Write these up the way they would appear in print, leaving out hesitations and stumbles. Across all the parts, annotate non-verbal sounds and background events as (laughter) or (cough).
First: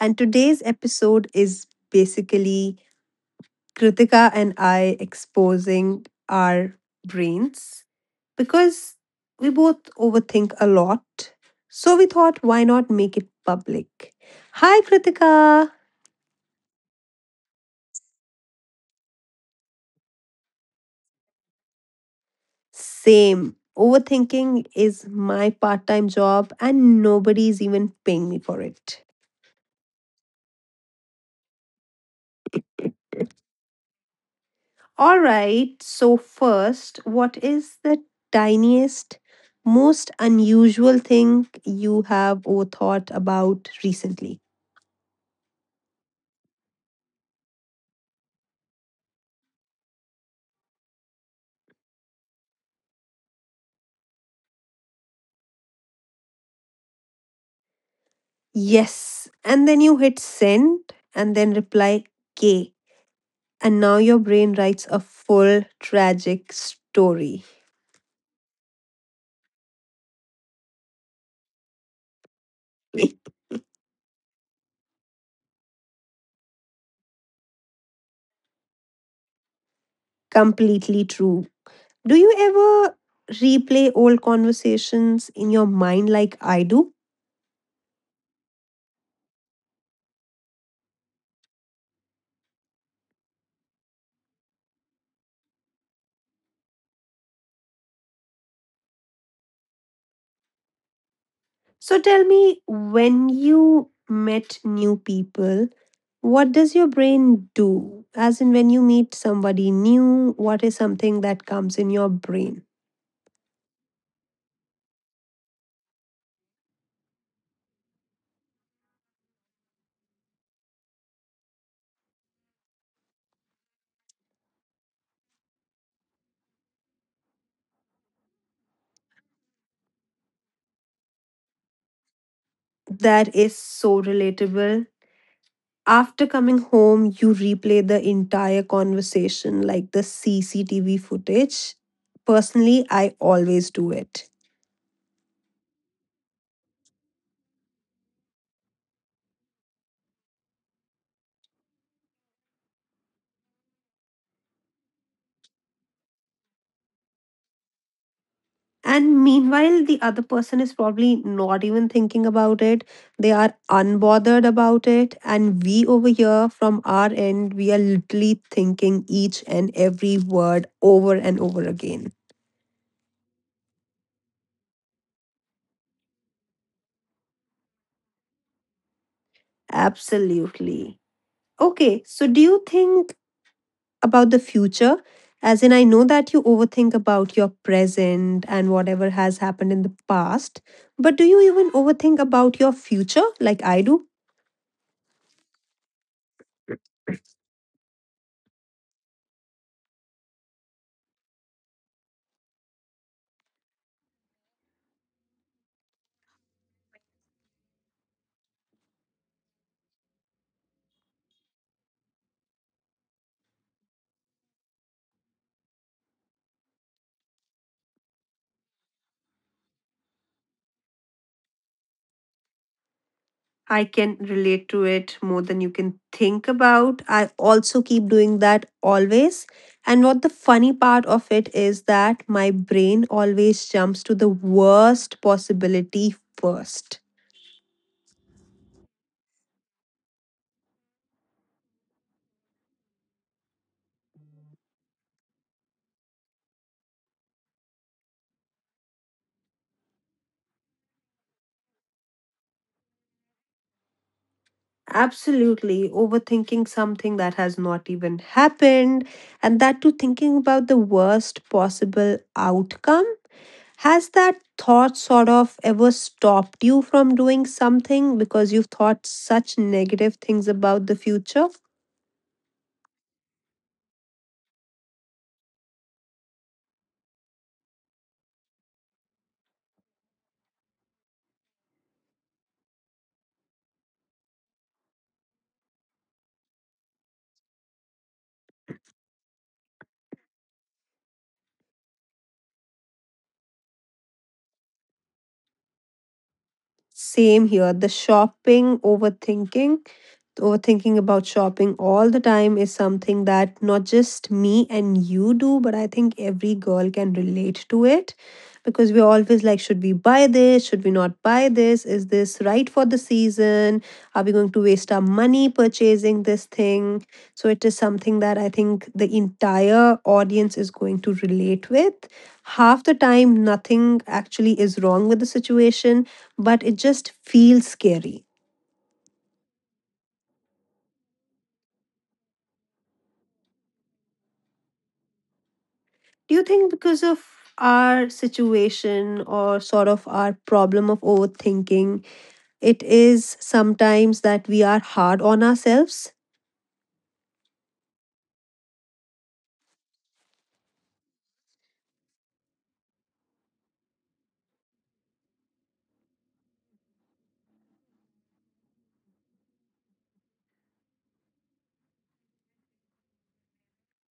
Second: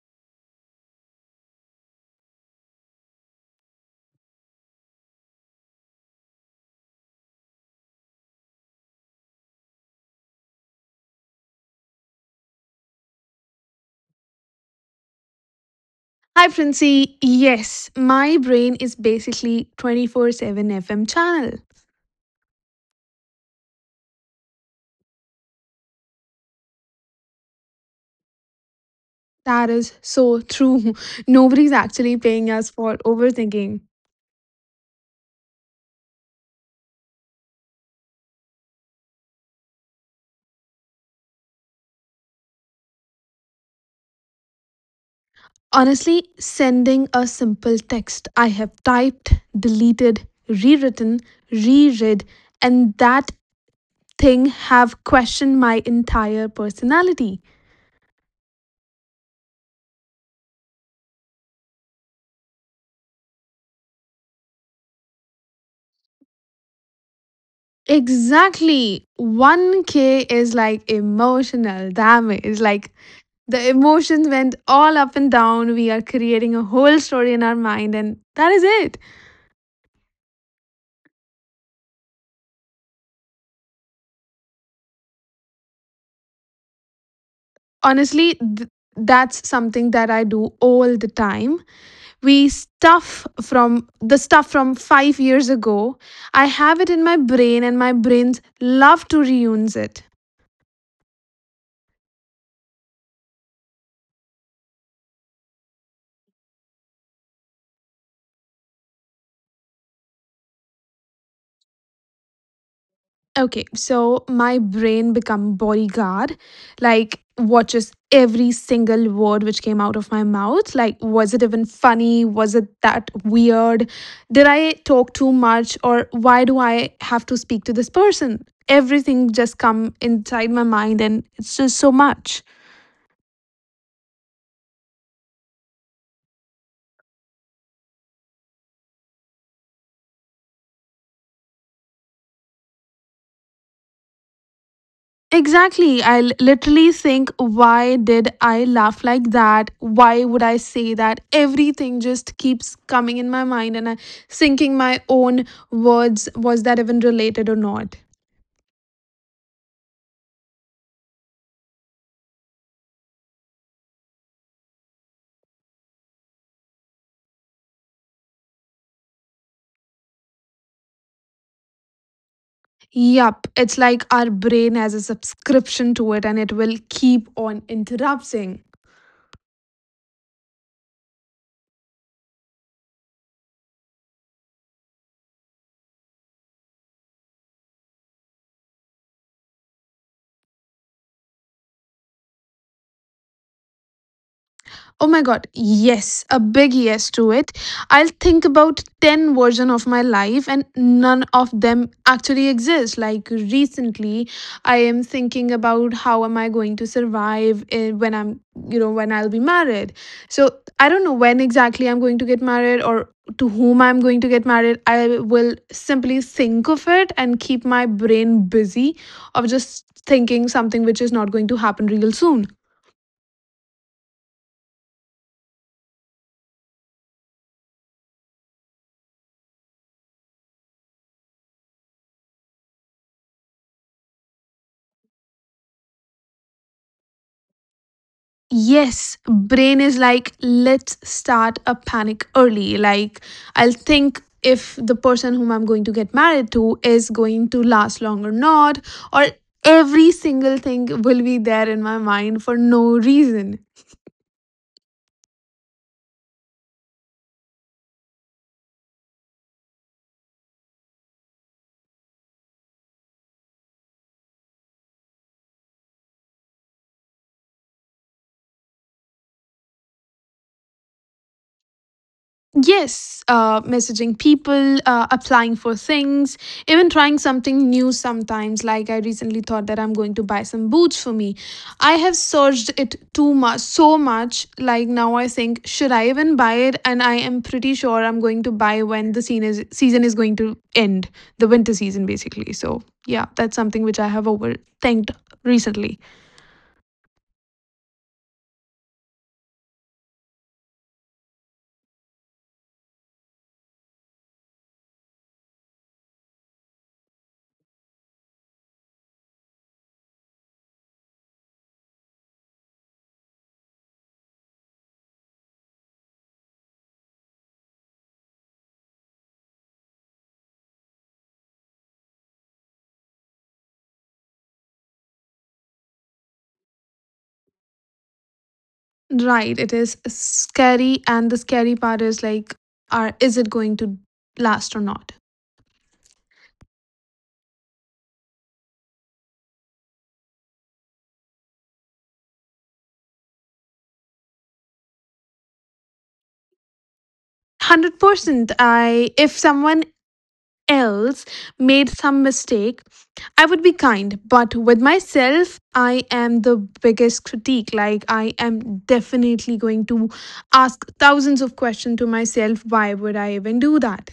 and today's episode is basically Kritika and I exposing our brains because we both overthink a lot. So we thought, why not make it public? Hi Kritika! Hi, Francie. Yes, my brain is basically 24 7 FM channel. Same. Overthinking is my part time job, and nobody's even paying me for it. That is so true. (laughs) Nobody's actually paying us for overthinking. All right, so first, what is the tiniest, most unusual thing you have or thought about recently? Honestly, sending a simple text I have typed, deleted, rewritten, reread, and that thing have questioned my entire personality. Yes. And then you hit send and then reply K. And now your brain writes a full tragic story. Exactly. 1K is like emotional damage. Like, (laughs) the emotions went all up and down. We are creating a whole story in our mind, and that is it. Completely true. Do you ever replay old conversations in your mind like I do? Honestly, that's something that I do all the time. We stuff from the stuff from 5 years ago. I have it in my brain, and my brains love to reuse it. So tell me, when you met new people, what does your brain do? As in, when you meet somebody new, what is something that comes in your brain? Okay, so my brain become bodyguard, like watches every single word which came out of my mouth. Like, was it even funny? Was it that weird? Did I talk too much? Or why do I have to speak to this person? Everything just come inside my mind and it's just so much. That is so relatable. After coming home, you replay the entire conversation, like the CCTV footage. Personally, I always do it. Exactly. Literally think, why did I laugh like that? Why would I say that? Everything just keeps coming in my mind, and I thinking my own words, was that even related or not? And meanwhile, the other person is probably not even thinking about it. They are unbothered about it. And we over here from our end, we are literally thinking each and every word over and over again. Yup. It's like our brain has a subscription to it, and it will keep on interrupting. Absolutely. Okay, so do you think about the future? As in, I know that you overthink about your present and whatever has happened in the past, but do you even overthink about your future like I do? Oh my god, yes, a big yes to it. I'll think about 10 version of my life and none of them actually exist. Like recently, I am thinking about how am I going to survive when you know, when I'll be married. So, I don't know when exactly I'm going to get married or to whom I'm going to get married. I will simply think of it and keep my brain busy of just thinking something which is not going to happen real soon. I can relate to it more than you can think about. I also keep doing that always. And what the funny part of it is that my brain always jumps to the worst possibility first. Yes, brain is like, let's start a panic early. Like, I'll think if the person whom I'm going to get married to is going to last long or not, or every single thing will be there in my mind for no reason. Absolutely. Overthinking something that has not even happened, and that too thinking about the worst possible outcome. Has that thought sort of ever stopped you from doing something because you've thought such negative things about the future? Yes, messaging people, applying for things, even trying something new sometimes. Like, I recently thought that I'm going to buy some boots for me. I have searched it too much, so much. Like, now I think, should I even buy it? And I am pretty sure I'm going to buy when season is going to end, the winter season, basically. So, yeah, that's something which I have overthinked recently. Same here, the shopping overthinking. Overthinking about shopping all the time is something that not just me and you do, but I think every girl can relate to it because we're always like, should we buy this? Should we not buy this? Is this right for the season? Are we going to waste our money purchasing this thing? So it is something that I think the entire audience is going to relate with. Half the time, nothing actually is wrong with the situation, but it just feels scary. Right, it is scary. And the scary part is like, is it going to last or not? Do you think because of our situation or sort of our problem of overthinking, it is sometimes that we are hard on ourselves? 100% I If someone else made some mistake, I would be kind, but with myself, I am the biggest critique. Like, I am definitely going to ask thousands of questions to myself, why would I even do that?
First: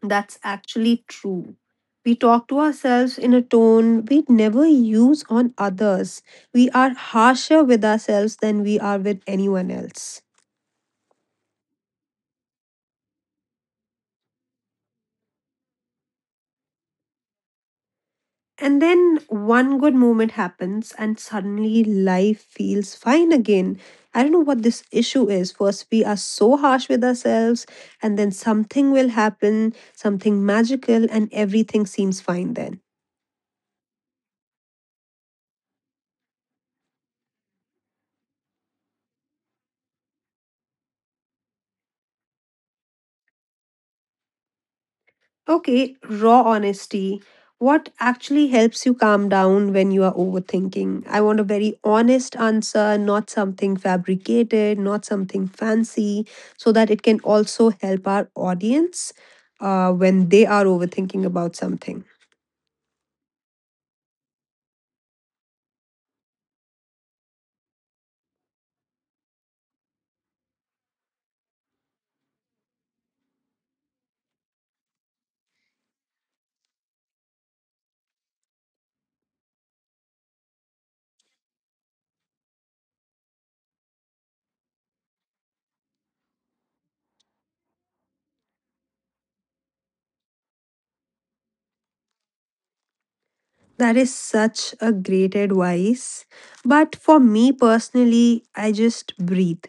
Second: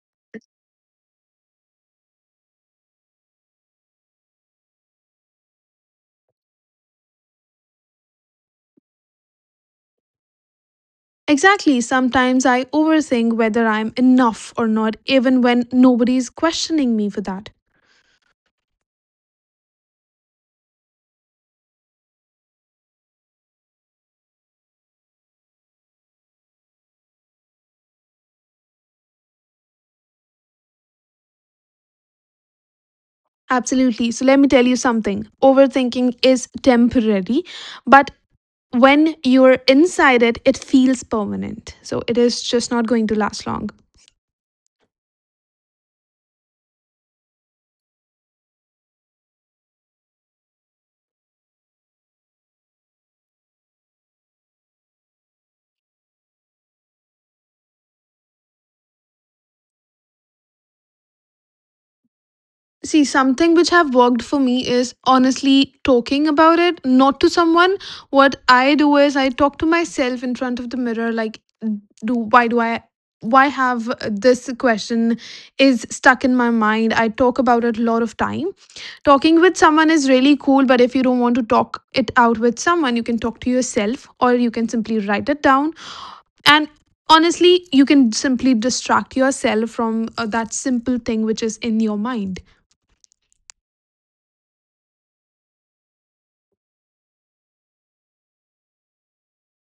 That's actually true. We talk to ourselves in a tone we never use on others. We are harsher with ourselves than we are with anyone else. Exactly. Sometimes I overthink whether I'm enough or not, even when nobody is questioning me for that. And then one good moment happens, and suddenly life feels fine again. I don't know what this issue is. First, we are so harsh with ourselves, and then something will happen, something magical, and everything seems fine then. Absolutely. So let me tell you something. Overthinking is temporary, but when you're inside it, it feels permanent. So it is just not going to last long. Okay, raw honesty. What actually helps you calm down when you are overthinking? I want a very honest answer, not something fabricated, not something fancy, so that it can also help our audience when they are overthinking about something. See, something which have worked for me is honestly talking about it, not to someone. What I do is I talk to myself in front of the mirror, like, do why do I why have this question is stuck in my mind. I talk about it a lot of time. Talking with someone is really cool, but if you don't want to talk it out with someone, you can talk to yourself or you can simply write it down. And honestly, you can simply distract yourself from that simple thing which is in your mind. That is such a great advice. But for me personally, I just breathe.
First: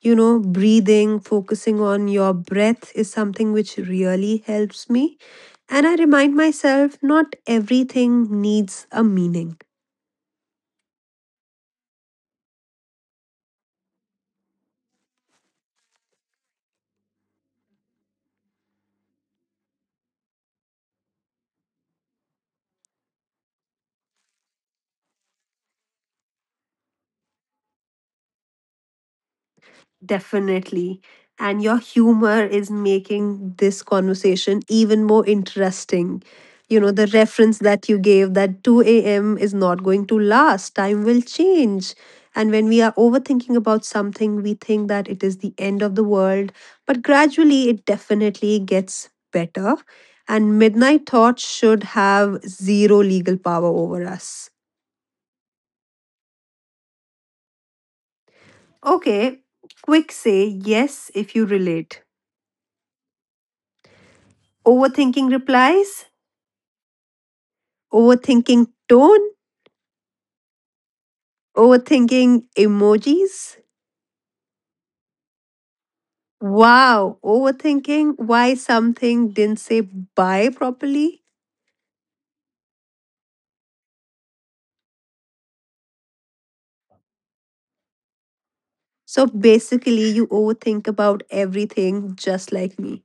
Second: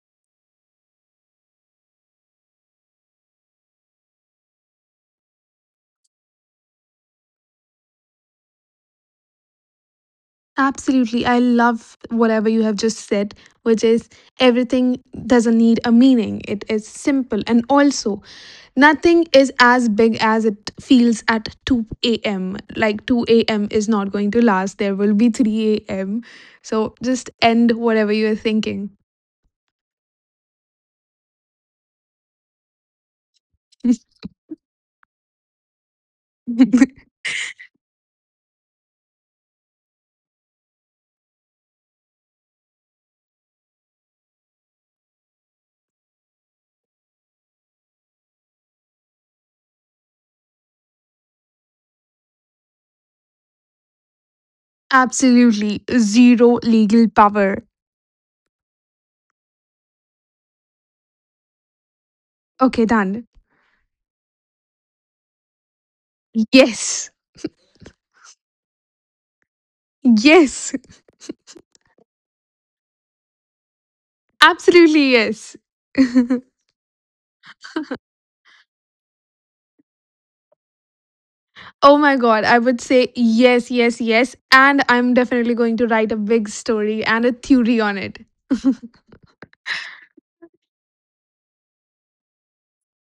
You know, breathing, focusing on your breath is something which really helps me. And I remind myself not everything needs a meaning. Absolutely. I love whatever you have just said, which is everything doesn't need a meaning. It is simple. And also, nothing is as big as it feels at 2 a.m. Like, 2 a.m. is not going to last. There will be 3 a.m. So just end whatever you are thinking. Definitely. And your humor is making this (laughs) conversation even more interesting. You know, the reference that you gave that 2 a.m. is not going to last, time will change. And when we are overthinking about something, we think that it is the end of the world. But gradually, it definitely gets better. And midnight thoughts should have zero legal power over us. Absolutely. Zero legal power. Okay, quick say yes if you relate. Okay, done. Overthinking replies, Yes. overthinking tone, Yes. overthinking emojis. Absolutely, yes. Wow, overthinking why something didn't say bye properly. Oh my god, I would say yes, yes, yes. And I'm definitely going to write a big story and a theory on it. (laughs) So basically, you overthink about everything just like me.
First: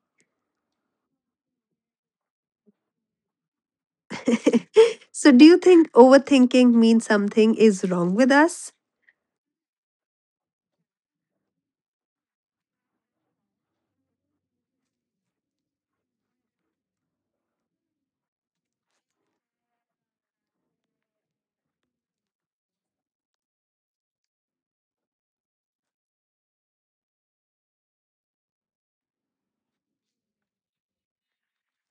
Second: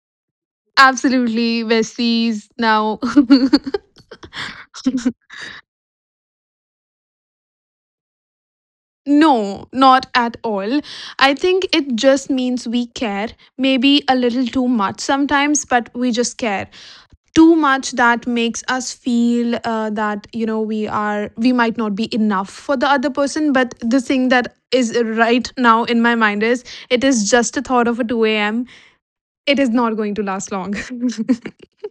Absolutely, besties. Now, (laughs) (laughs) So, do you think overthinking means something is wrong with us? no, not at all. I think it just means we care. Maybe a little too much sometimes, but we just care. Too much that makes us feel that, we might not be enough for the other person. But the thing that is right now in my mind is it is just a thought of a 2 a.m. It is not going to last long.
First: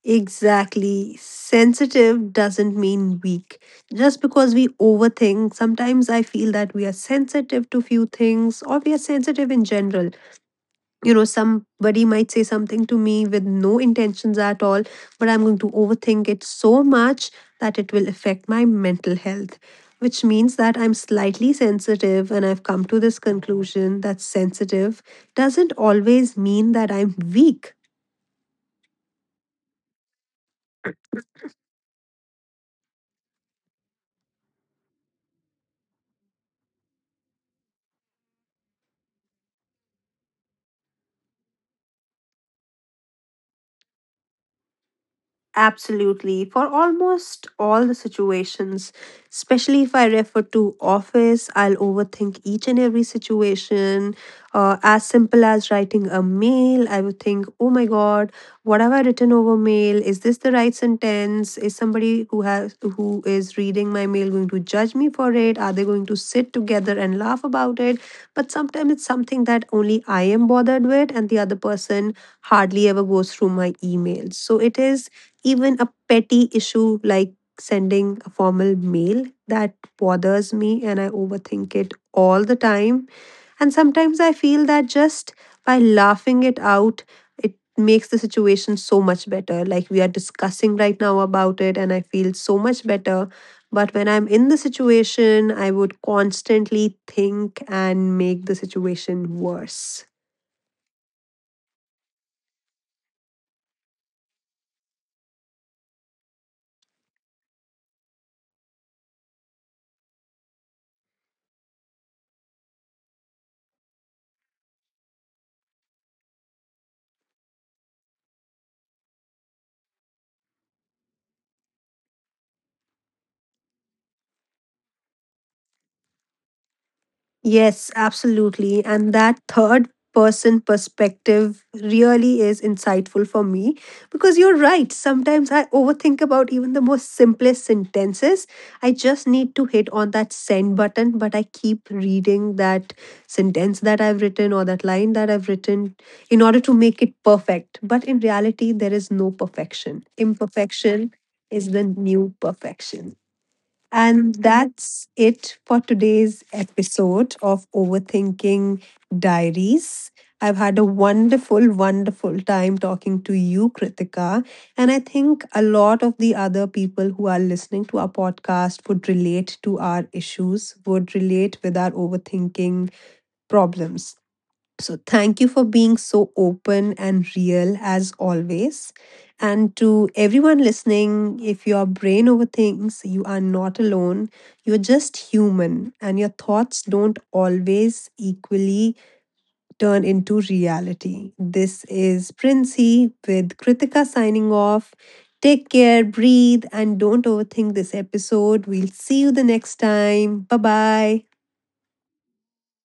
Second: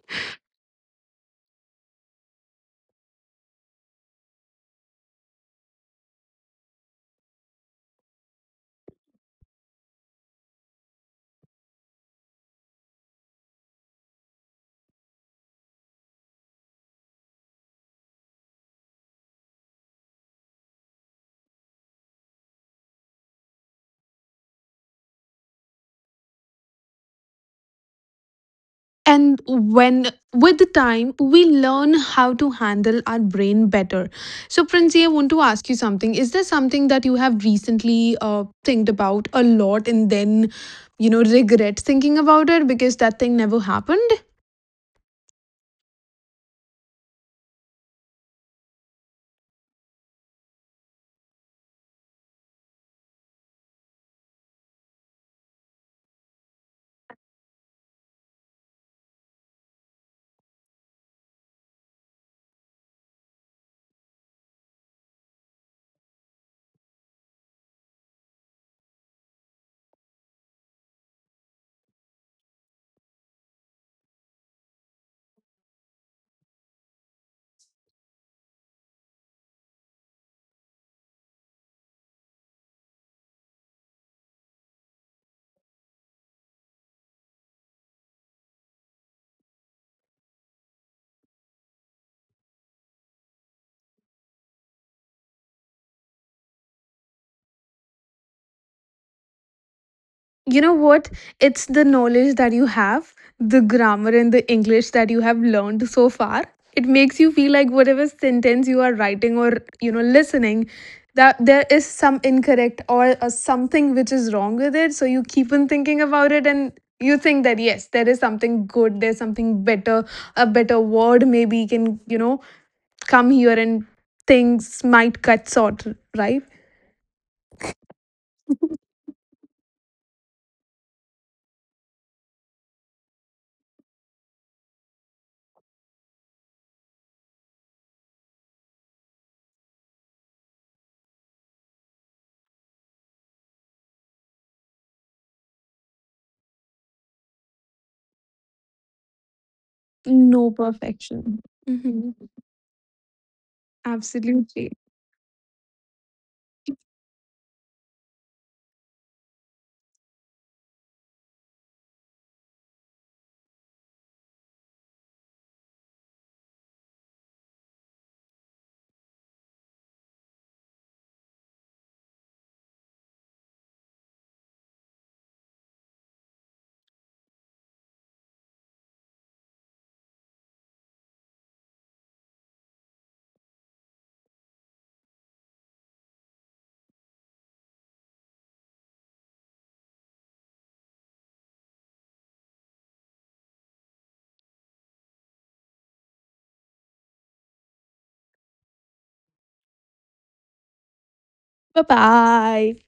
Exactly. Sensitive doesn't mean weak. Just because we overthink, sometimes I feel that we are sensitive to few things or we are sensitive in general. You know, somebody might say something to me with no intentions at all, but I'm going to overthink it so much that it will affect my mental health, which means that I'm slightly sensitive. And I've come to this conclusion that sensitive doesn't always mean that I'm weak. (laughs) and when, with the time, we learn how to handle our brain better. So, Princy, I want to ask you something. Is there something that you have recently think about a lot and then, you know, regret thinking about it because that thing never happened? Absolutely. For almost all the situations, especially if I refer to office, I'll overthink each and every situation. As simple as writing a mail, I would think, oh my God, what have I written over mail? Is this the right sentence? Is somebody who is reading my mail going to judge me for it? Are they going to sit together and laugh about it? But sometimes it's something that only I am bothered with, and the other person hardly ever goes through my emails. So it is even a petty issue like sending a formal mail that bothers me and I overthink it all the time. And sometimes I feel that just by laughing it out, it makes the situation so much better. Like we are discussing right now about it, and I feel so much better. But when I'm in the situation, I would constantly think and make the situation worse. You know what? It's the knowledge that you have, the grammar and the English that you have learned so far. It makes you feel like whatever sentence you are writing or, you know, listening, that there is some incorrect or something which is wrong with it. So you keep on thinking about it and you think that, yes, there is something good, there's something better, a better word maybe can, you know, come here and things might cut short, right? Yes, absolutely. And that third person perspective really is insightful for me because you're right. Sometimes I overthink about even the most simplest sentences. I just need to hit on that send button, but I keep reading that sentence that I've written or that line that I've written in order to make it perfect. But in reality, there is no perfection. No Imperfection perfection. is the Mhm. new perfection. And Absolutely. that's it for today's episode of Overthinking Diaries. I've had a wonderful, wonderful time talking to you, Kritika. And I think a lot of the other people who are listening to our podcast would relate to our issues, would relate with our overthinking problems. So thank you for being so open and real as always. And to everyone listening, if your brain overthinks, you are not alone. You're just human, and your thoughts don't always equally turn into reality. This is Princey with Kritika signing off. Take care, breathe, and don't overthink this episode. We'll see you the next time. Bye bye. Bye bye.